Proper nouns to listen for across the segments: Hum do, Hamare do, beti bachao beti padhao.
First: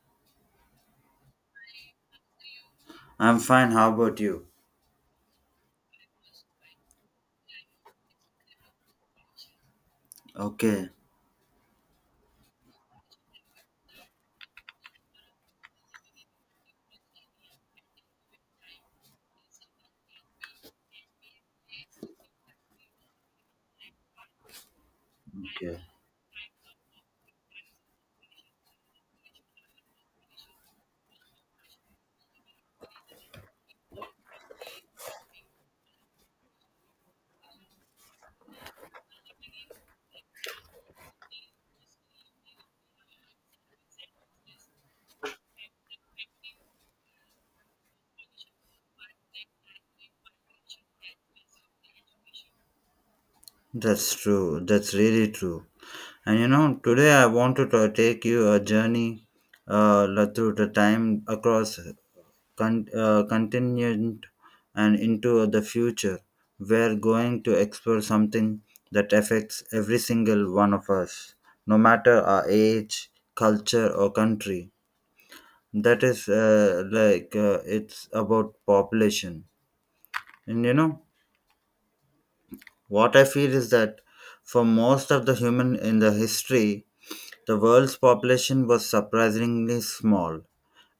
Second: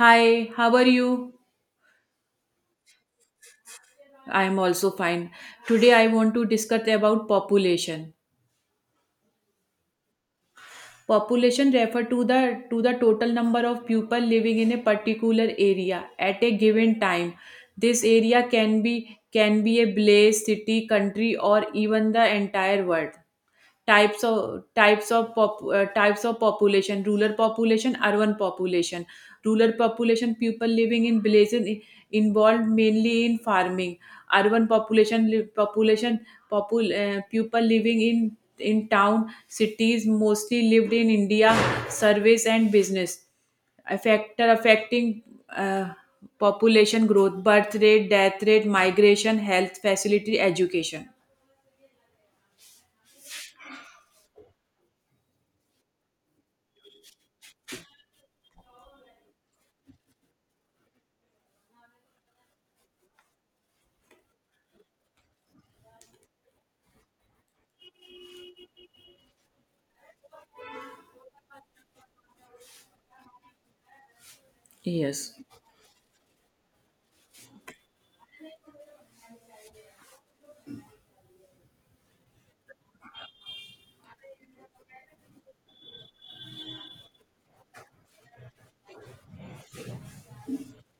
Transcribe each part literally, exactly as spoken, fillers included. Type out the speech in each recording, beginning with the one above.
Hi, how are you? I'm fine. How about I you? am also fine. Today I want to discuss about population. Okay. Population refer to the to the total number of people living in a particular area at a given time. This area can be can be a place, city, country or even the entire world. types of types of pop, Okay. uh, types of population, rural population, urban population, rural population, people living in villages, i- involved mainly in farming. Urban population, li- population popul, uh, people living in in town, cities mostly lived in India, service and business. A factor affecting, uh, population growth, birth rate, death rate, migration, health facility, education. That's true. That's really true. And you know, today I want to ta- take you a journey, uh, la- through the time, across con- uh, continent and into the future. We're going to explore something that affects every single one of us, no matter our age, culture, or country. Yes. That is, uh, like, uh, it's about population. And you know, What I feel is that for most of the human in the history, the world's population was surprisingly small.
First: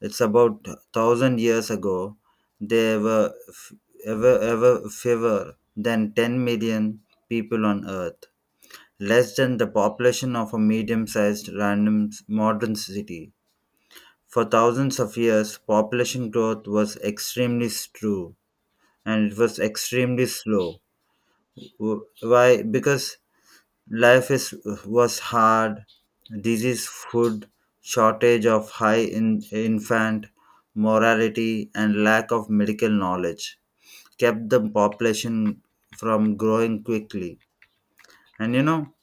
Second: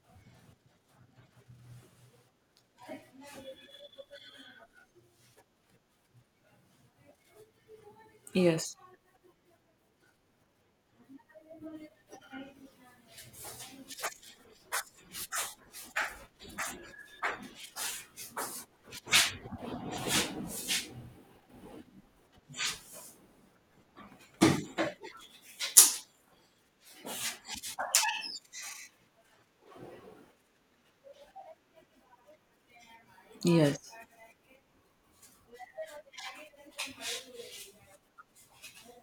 It's about thousand years ago. There were f- ever ever fewer than ten million people on Earth, Yes. less than the population of a medium-sized random s- modern city. For thousands of years, population growth was extremely slow, and it was extremely slow. W- Why? Because Life is was hard. Disease, food shortage of high in, infant mortality, and lack of medical knowledge Yes. kept the population from growing quickly. And you know,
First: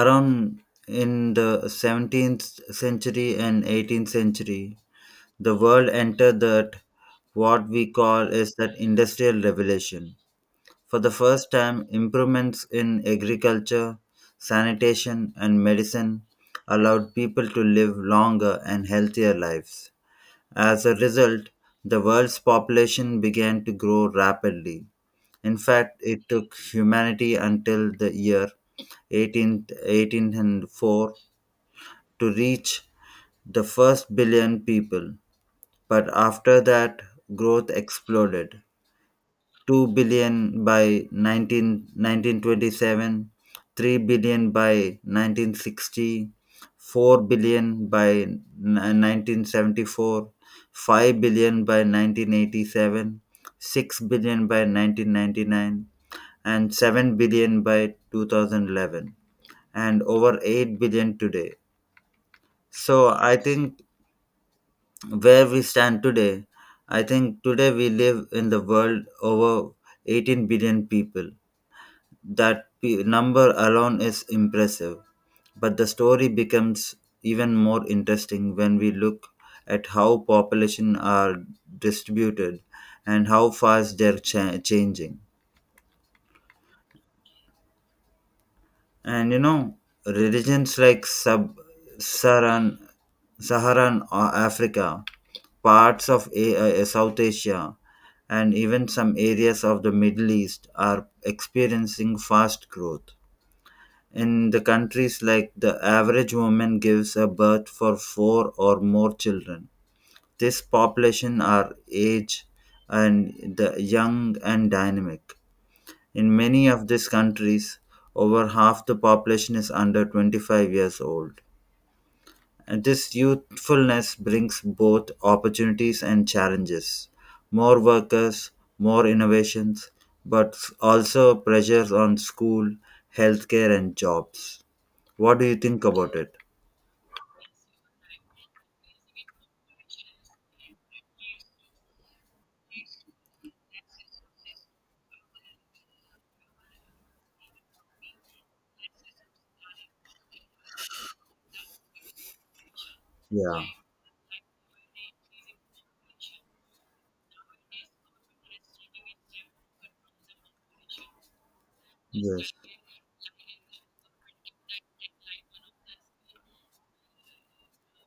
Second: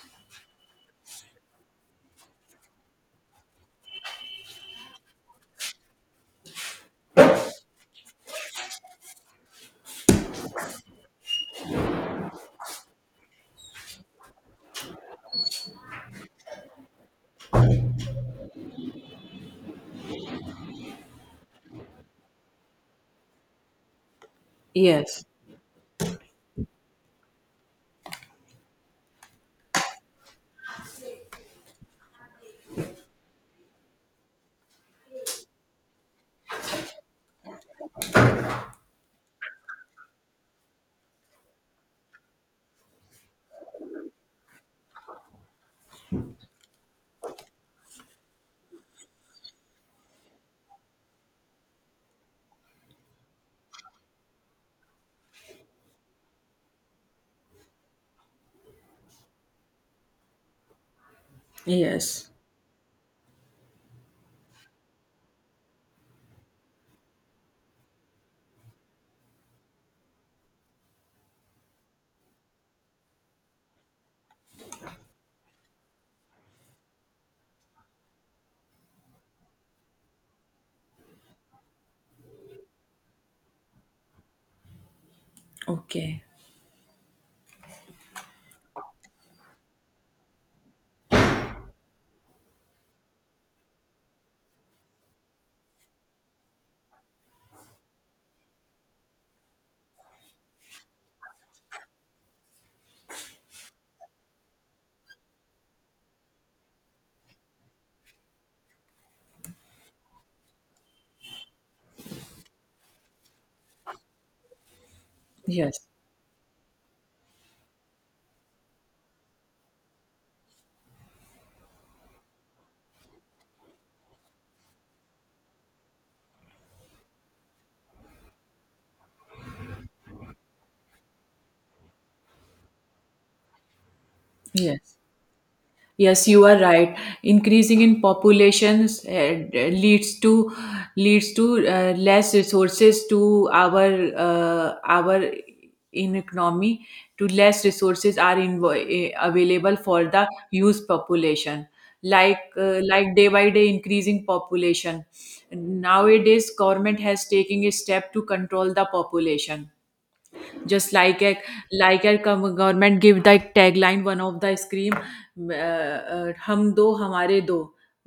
around in the seventeenth century and eighteenth century, the world entered that what we call is that industrial revolution. For the first time, improvements in agriculture, sanitation, and medicine allowed people to live longer and healthier lives. As a result, the world's population began to grow rapidly. Yes. In fact, it took humanity until the year one eight one eight zero four to reach the first billion people. But after that, growth exploded. two billion by nineteen nineteen twenty, three billion by nineteen sixty, four billion by n- nineteen seventy-four, five billion by nineteen eighty-seven, six billion by nineteen ninety-nine, and seven billion by two thousand eleven, and over eight billion today. Yes. So I think where we stand today, I think today we live in the world over eighteen billion people. That p- number alone is impressive, but the story becomes even more interesting when we look at how population are distributed and how fast they're cha- changing. Okay. And you know, religions like sub-Saharan, Saharan Saharan uh, Africa, parts of A- uh, uh, South Asia, and even some areas of the Middle East are experiencing fast growth. In the countries like, the average woman gives a birth for four or more children. This population are age and the young and dynamic. Yes. In many of these countries, over half the population is under twenty-five years old. And this youthfulness brings both opportunities and challenges. More workers, more innovations, but also pressures on school, healthcare, and jobs. Yes. What do you think about Yes, it? you are right. Increasing in populations uh, leads to leads to uh, less resources to our uh, our in economy. To less resources are invo- eh, available for the youth population. Like uh, like day by Yeah. day increasing population. Nowadays, government has taken a step to control the population, just like a, like a Yes. com- government give the tagline, one of the scream, uh, uh, हम दो हमारे दो,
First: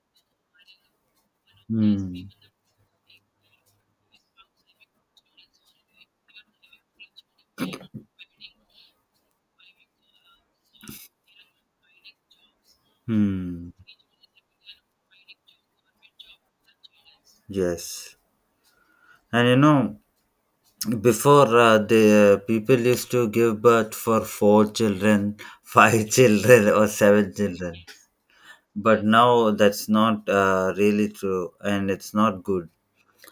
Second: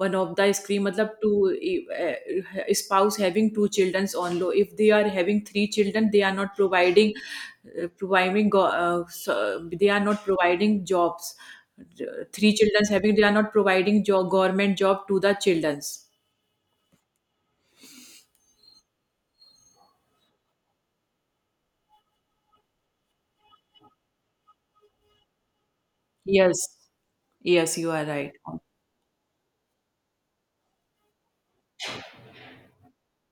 one of the scream मतलब two e, Hmm. uh, spouse having two childrens. On low, if they are having three children, they are not providing, uh, providing go- uh, so- they are not providing jobs. Three childrens having, they are not Hmm. providing job, government job to the childrens. Yes. And you know, before, uh, the uh, people used to give birth for four children, five Yes. children, or seven children. Yes, you are right. But now that's not uh, really true, and it's not good.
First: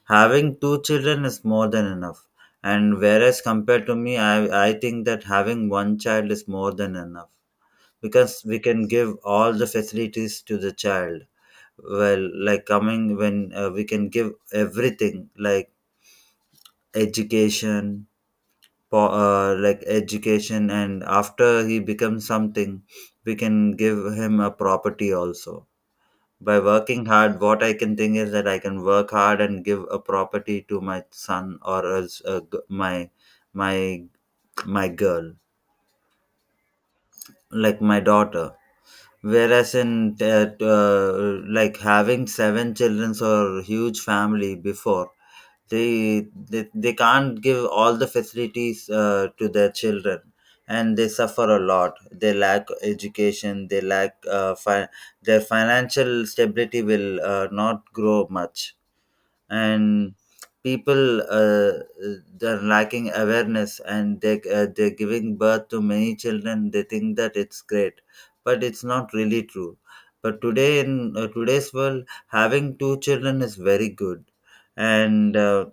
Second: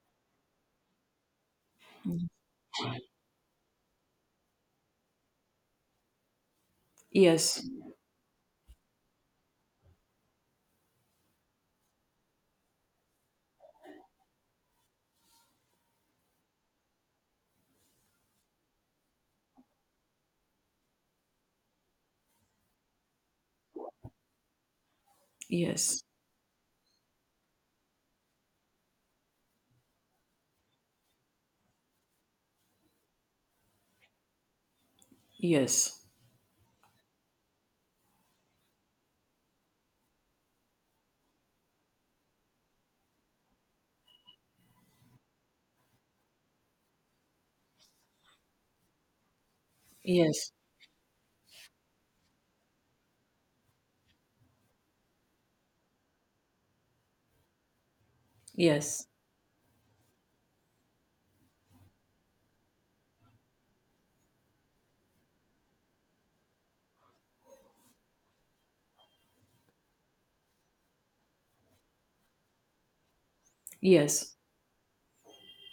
Having two children is more than enough. And whereas compared to me, I, I think that having one child is more than enough, Yes. because we can give all the facilities to the child, well, like, coming when uh, we can give everything, like education, po- uh, like education, and after he becomes something, we can give him a property also. Yes. By working hard, what I can think is that I can work hard and give a property to my son, or else uh, g- my my my girl, Yes. like my daughter. Whereas in, uh, uh, like, having seven children or huge family before, they they, they can't give all the facilities uh, to their children, Yes. and they suffer a lot. They lack education, they lack uh, fi- their financial stability will uh, not grow much. Yes, And people, uh, they're lacking awareness, and they, uh, they're giving birth to many children. They think that it's great, but it's not really true. But today, in uh, today's world, having two children is very good. yes, And uh,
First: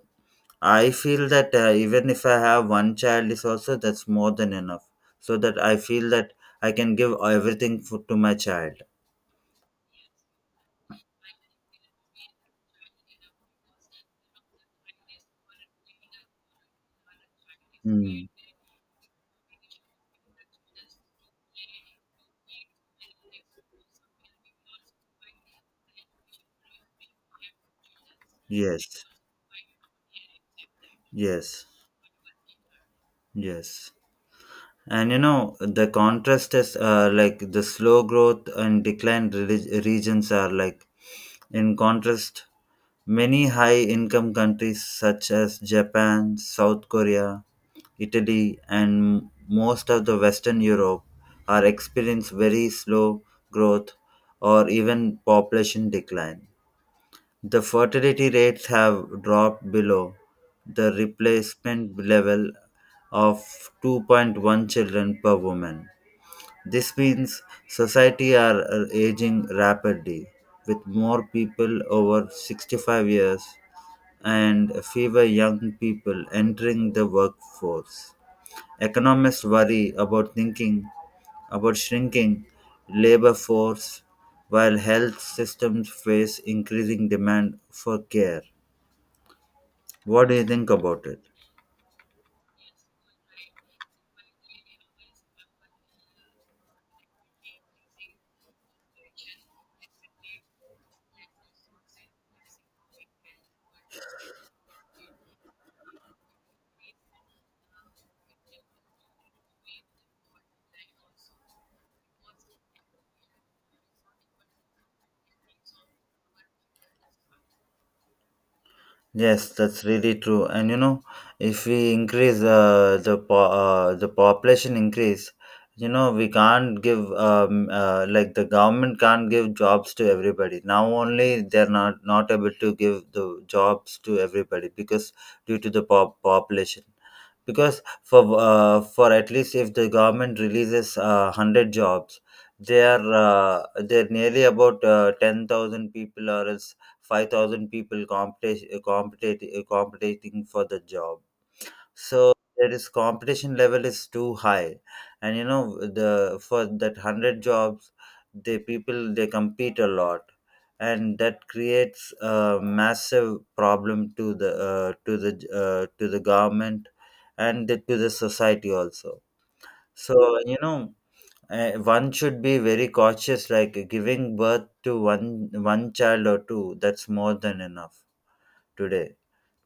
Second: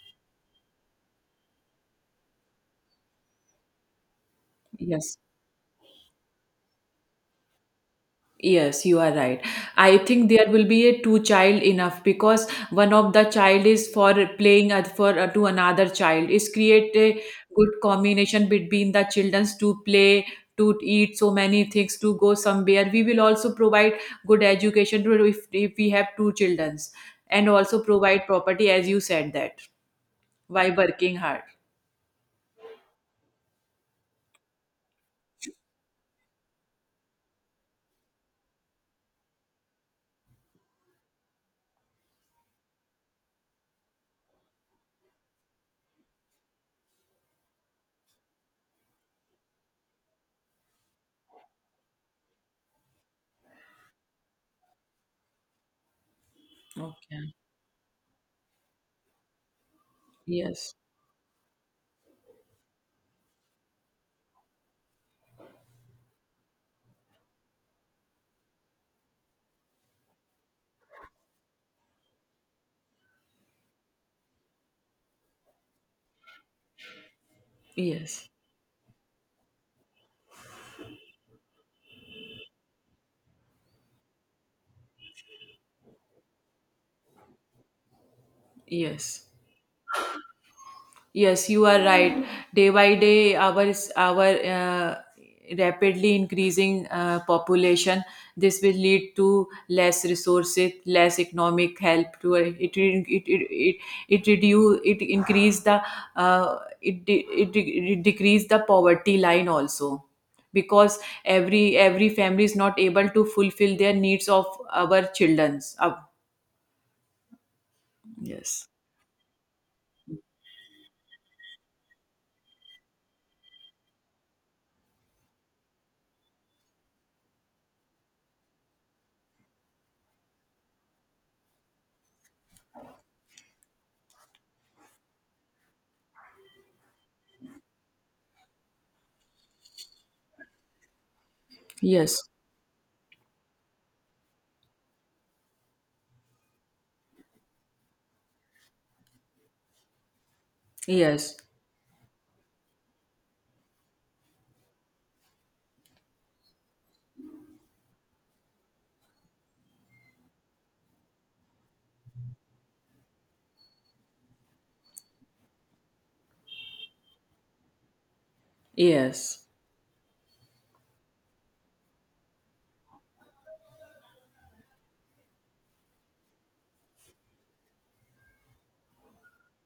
I feel that, uh, even if I have one child is also, that's more than enough. yes, So that I feel that I can give everything for, to my child. yes, you are right. I think there will be a two child enough, because one of the child is for playing and for, uh, to another child is create a good Mm. combination between the childrens to play, to eat so many things, to go somewhere. We will also provide good education to, if, if we have two childrens, and also provide property as you Yes, said, that by working hard. yes, yes. And you know, the contrast is, uh, like the slow growth and decline relig- regions are, like, in contrast, many high income countries such as Japan, South Korea, Italy, and most of the Western Europe are experiencing very slow growth, or even population decline. Okay. The fertility rates have dropped below Yes, the replacement level of two point one children per woman. This means society are, uh, aging rapidly with more people over sixty-five years and fewer young people entering the workforce. yes, Economists worry about thinking about shrinking labor force while health systems face increasing demand for care. yes. What do you think about it? Yes, you are right. Day by day, our our uh, rapidly increasing uh, population. This will lead to less resources, less economic help. To it, it it it it reduce it increase the, uh, it, de- it de- it decrease the poverty line also, because every every family is not able to fulfill their needs of our children's. Uh, yes. Yes, that's really true. And you know, if we increase, uh, the po- uh, the population increase, you know, we can't give, um, uh, like, the government can't give jobs to everybody. Now only they're not not able to give the jobs to everybody because due to the pop- population. Because for, uh, for at least if the government releases, uh, a hundred jobs, Yes. they are, uh, they're nearly about, uh, ten thousand people or else five thousand people, competi competition, competing for the job, Yes. so there is competition level is too high. And you know, the for that a hundred jobs, the people they compete a lot, and that creates a massive problem to the, uh, to the uh, to the government, and the, to the society also. Yes. So you know, uh, one should be very cautious, like giving birth to one one child or two, that's more than enough today.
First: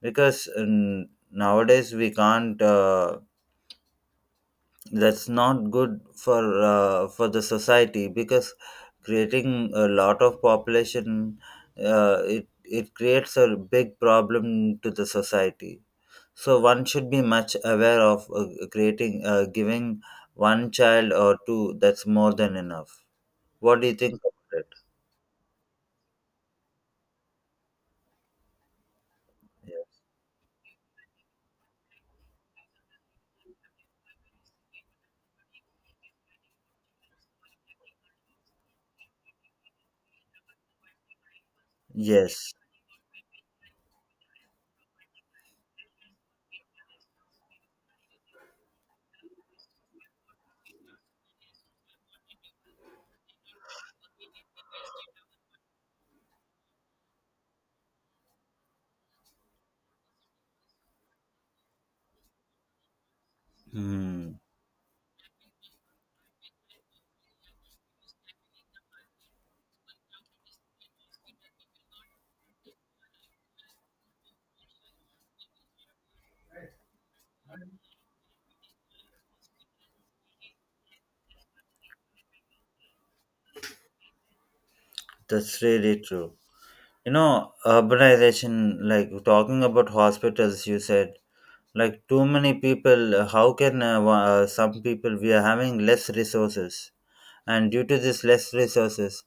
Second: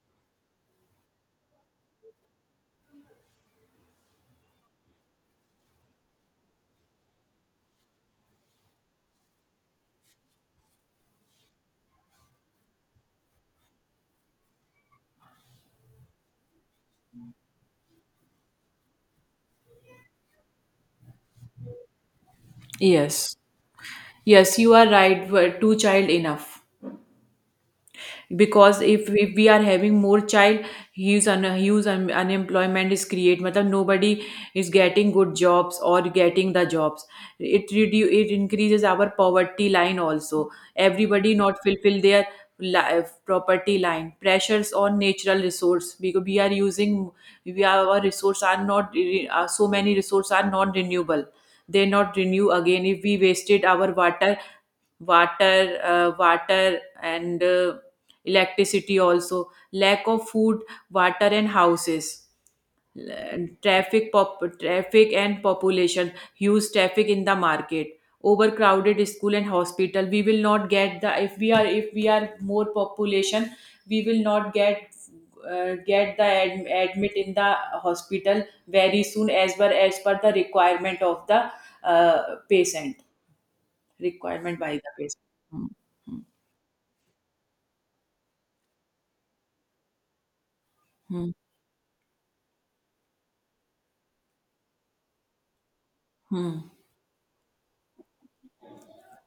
Because, um, nowadays we can't, uh, that's not good for, uh, for the society, because creating a lot of population, uh, it it creates a big problem to the society. So one should be much aware of, uh, creating, uh, giving one child or two, that's more than enough. Yes. What do you think Yes. about it? you are right. w- Two child enough, because if, if we are Yeah. having more child, huge un, huge un, unemployment is create. Matlab nobody is getting good jobs or getting the jobs. It redu- it increases our poverty line also. Everybody not fulfill their Yes. life, property line. Pressures on natural resource, because we are using, we are, our resource are not re- uh, so many resources are non renewable, they not renew again, if we wasted our water, water uh, water and, uh, electricity also, lack of food, water and houses, traffic Hmm. pop traffic and population, huge traffic in the market, overcrowded school and hospital. We will not get the, if we are, if we are more population, we will not get, uh, get the ad, admit in the hospital very soon, as per, as per the requirement of the, uh, patient, requirement by the patient. That's Hmm, really true. You know, urbanization, like, talking about hospitals you said, hmm, like too many people, uh, how can, uh, wa- uh, some people we are having less hmm, resources, and due to this less resources,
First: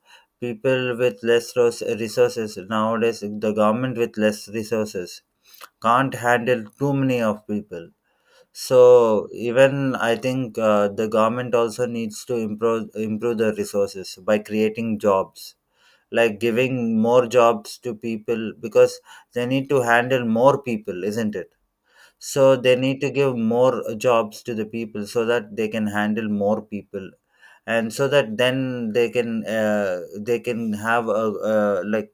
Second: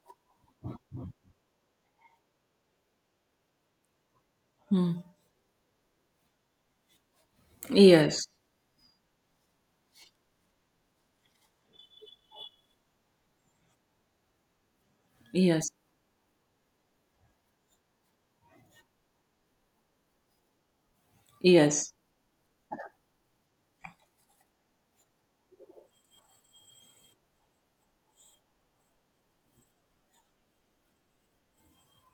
people with less ros- resources nowadays, the government with less hmm, hmm. resources can't handle too many of people. Yes. So even I think, uh, the government also needs to improve improve the resources by creating jobs, Yes. like giving more jobs to people, because they need to handle more people, isn't it? Yes. So they need to give more jobs to the people so that they can handle more people, and so that then they can, uh, they can have a, uh, like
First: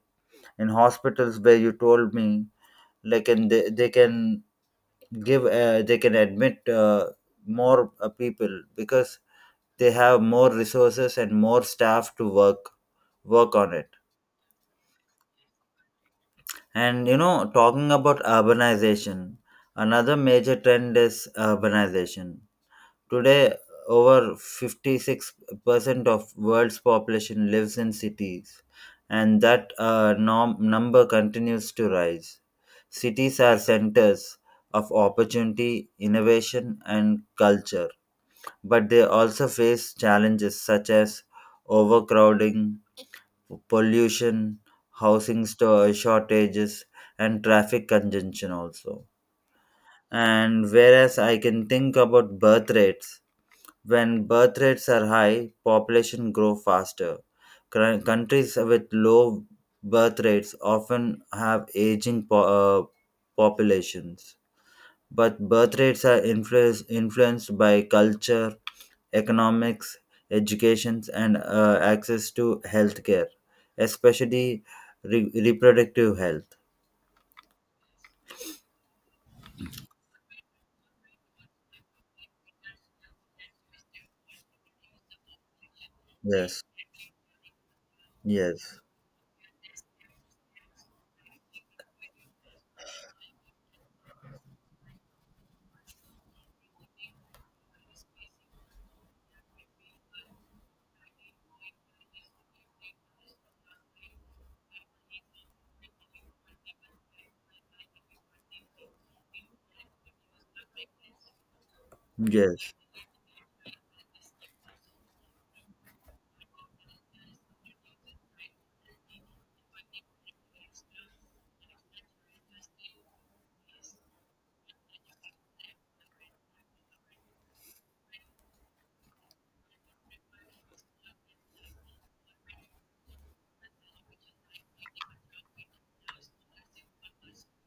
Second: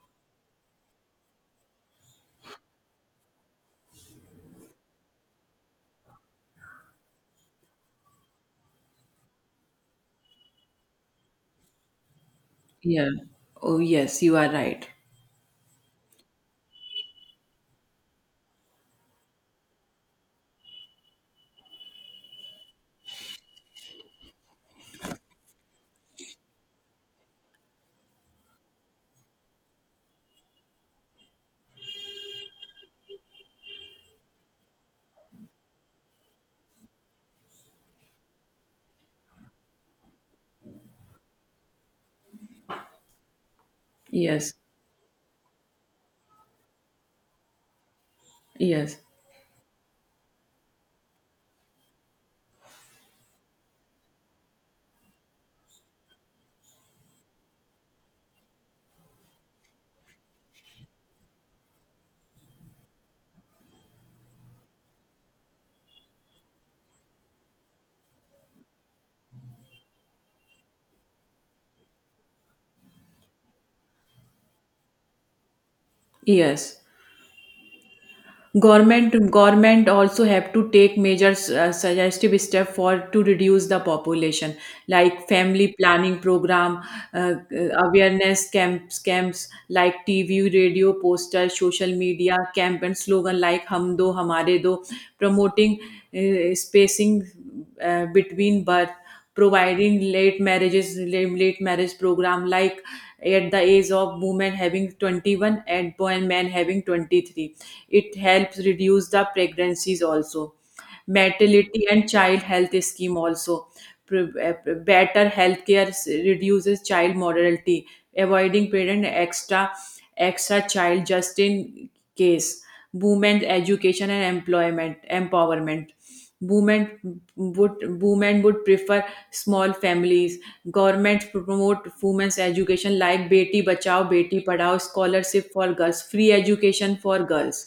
in hospitals where you told me, like, and they, they can give, uh, they can admit, uh, more, uh, people, because they have more resources and more staff to work Yeah. work on Oh it. yes, you are right. And you know, talking about urbanization, another major trend is urbanization. Today, over fifty-six percent of world's population lives in cities, and that, uh, nom- number continues to rise. Cities are centers of opportunity, innovation, and culture, but they also face challenges such as overcrowding, Yes, pollution, housing sto- shortages, and traffic congestion yes, also. And whereas I can think about birth rates, when birth rates are high, population grow faster. Cr- Countries with low birth rates often have aging po- uh, populations. But birth rates are, influence, influenced by culture, economics, education, and uh, access to healthcare, especially re- reproductive health. yes. Government, government also have to take measures, uh, suggestive step for to reduce the population, like family planning Yes, program, uh, uh, awareness yes, camps, camps like T V, radio, poster, social media camp and slogan like "Hum do, Hamare do," promoting uh, spacing uh, between birth, providing late marriages, late marriage program like at the age of women having twenty-one and boy- men having twenty-three. It helps reduce the pregnancies also, maternity and child yes, health scheme also. Pre- eh, Better healthcare, s- reduces child mortality, avoiding parent extra extra child just in case. Women education and employment empowerment, women would women would prefer small families. Government promote women's education like beti bachao beti padhao, scholarship for girls, free education for girls.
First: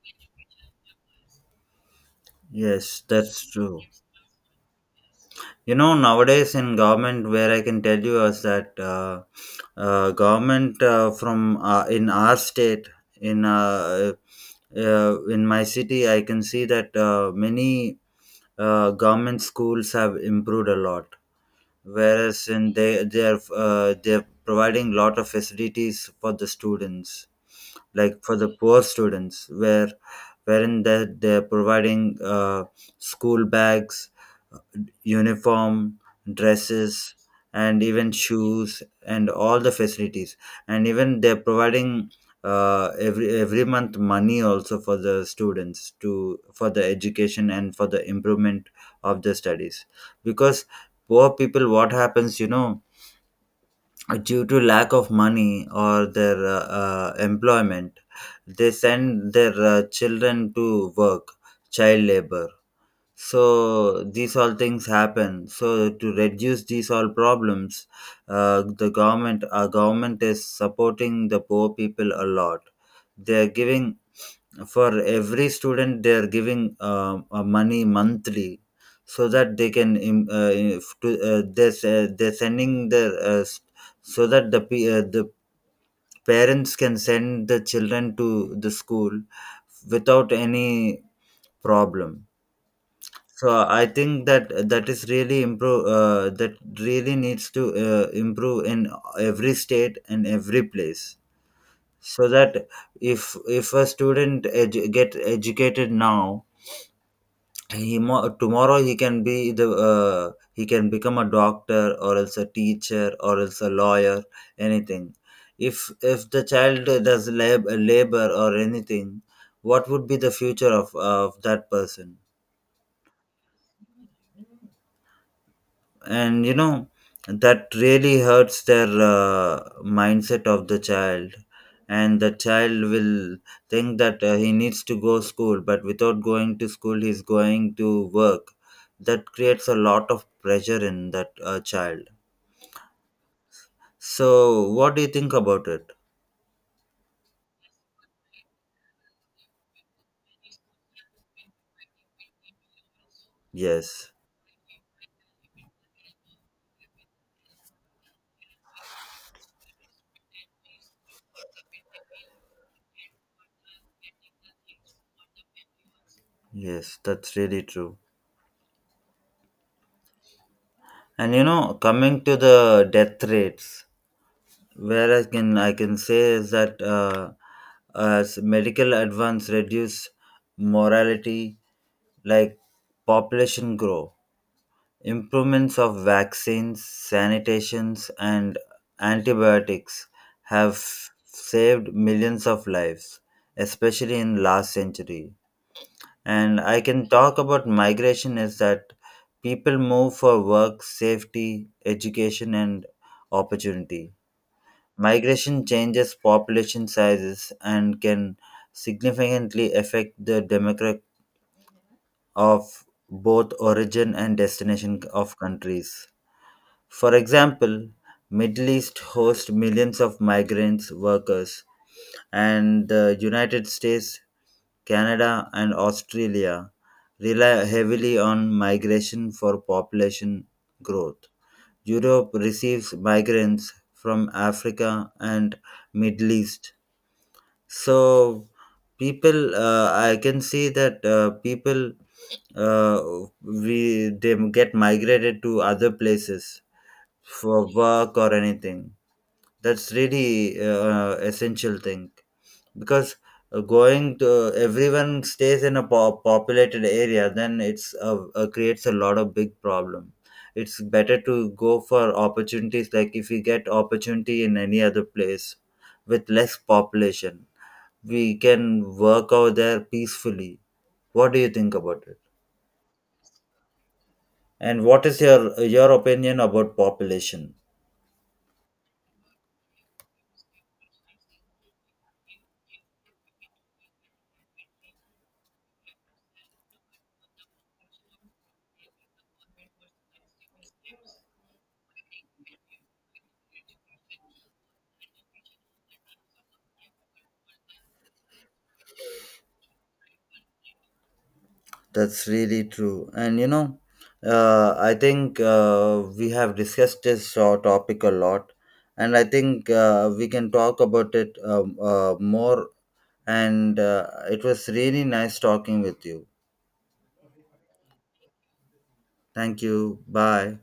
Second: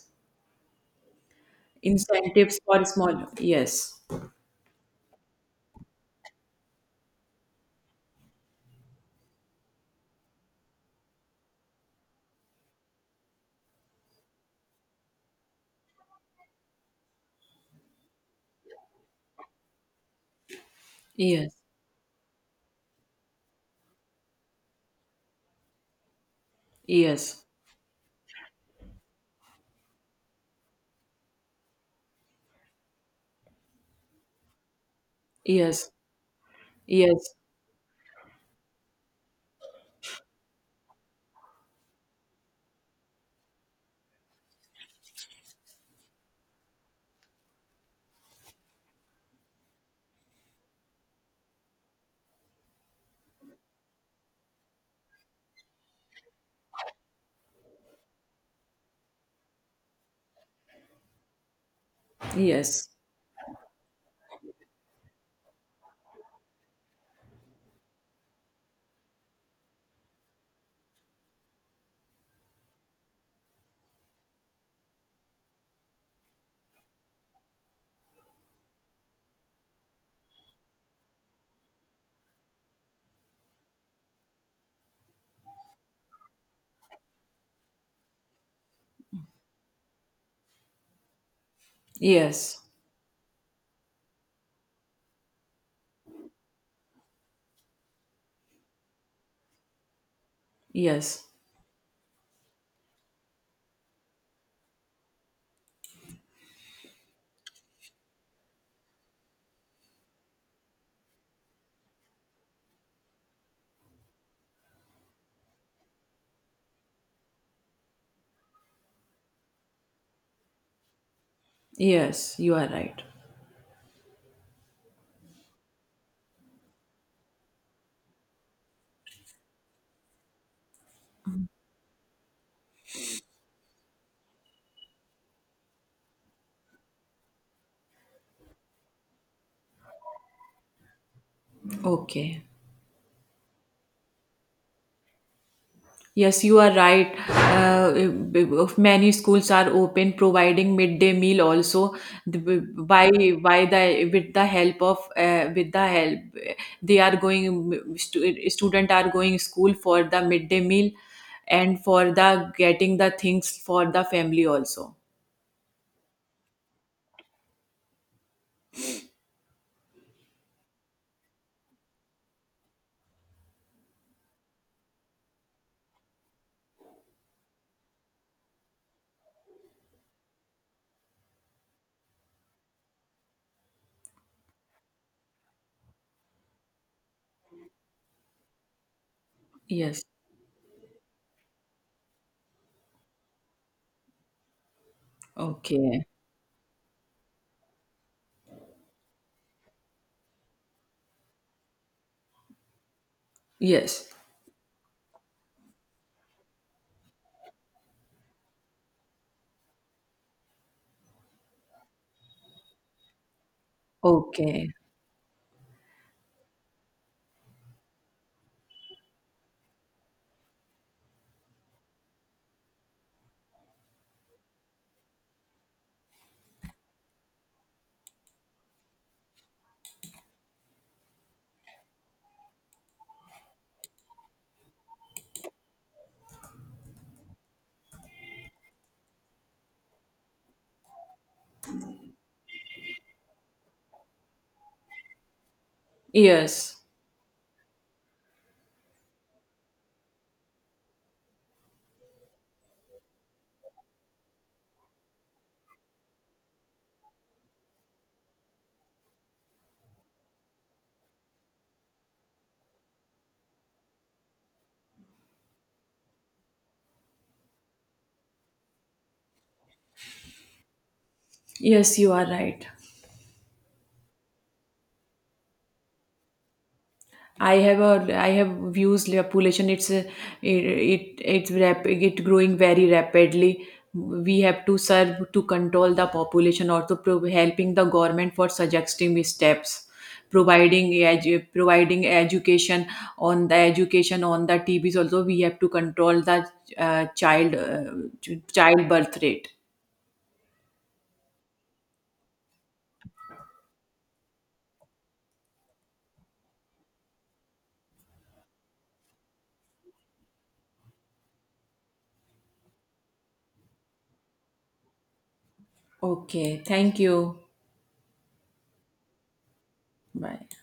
Incentives for yes, small. that's true. Yes. You know, nowadays in government, where I can tell you is that, uh, uh, government, uh, from uh, in our state, in uh, uh, in my city, I can see that, uh, many, uh, government schools have improved a lot. Yes. Whereas in, they they are uh, they are providing lot of facilities for the students, Yes. like for the poor students, where wherein they they're providing, uh, school bags, Yes. uniform, dresses, Yes. and even shoes and all the facilities. And even they're providing, uh, every every month money also for the students, to for the education and for the improvement of the studies. Because poor people, what happens, you know, due to lack of money or their, uh, uh, employment, they send their, uh, children to work, child labor. Yes. So these all things happen, so to reduce these all problems, uh, the government, our government, is supporting the poor people a lot. They are giving, for every student they are giving, uh, uh, money monthly, so that they can, im- uh, if to, uh, they're, they're sending their, uh, s- so that the pe- uh, the parents can send the children to the school without any problem. Yes. So I think that that is really improve. Uh, that really needs to, uh, improve in every state and every place. Yes. So that if if a student edu- get educated now, he mo- tomorrow he can be the uh, he can become a doctor or else a teacher or else a lawyer, anything. If if the child does lab, labor or anything, what would be the future of of that person? Yes. You are right. And you know, that really hurts their, uh, mindset of the child, and the child will think that, uh, he needs to go school, but without going to school he's going to work. That creates a lot of pressure in that, uh, child. Okay. So what do you think about it? Yes, you are right. Uh, many schools are open, providing midday meal also. The- by by the, Yes, with the help of, uh, with the help they are going, stu- student are going school for the midday meal and for the getting the things for the family also. yes, that's really true. And you know, coming to the death rates, where I can I can say is that, uh, as medical advance reduce morality, like, population grow, improvements of vaccines, sanitations, and Yes. antibiotics have saved millions of lives, especially in last century. Okay. And I can talk about migration is that people move for work, safety, education, and Yes. opportunity. Migration changes population sizes and can significantly affect the demographic of both origin and Okay. destination of countries. For example, Middle East hosts millions of migrants workers, and the United States, Canada, and Australia rely heavily on migration for population growth. Europe receives migrants from Africa and Middle East. So people, uh, I can see that, uh, people, uh, we they get migrated to other places Yes. for work or anything. That's really, uh, essential thing, because, uh, going to everyone stays in a po- populated area, then it's, uh, uh, creates a lot of big problem. It's better to go for opportunities, like if you get opportunity in any other place with less population, we can work out there peacefully. What do you think Yes, about you it? are right. And what is your your opinion about population? I have a I have views la- population. It's a, it, it it's rap it growing very rapidly. We have to serve to control the population or to pro- helping the government for suggesting steps, providing edu- providing education on the education on the T TVs. Also, we have to control the uh, child uh, ch- child birth rate. That's really true. And you know, uh, I think, uh, we have discussed this, uh, topic a lot, and I think, uh, we can talk about it, um, uh, more. And uh, it was really nice talking with you. Okay. Thank you. Thank you. Bye. Bye.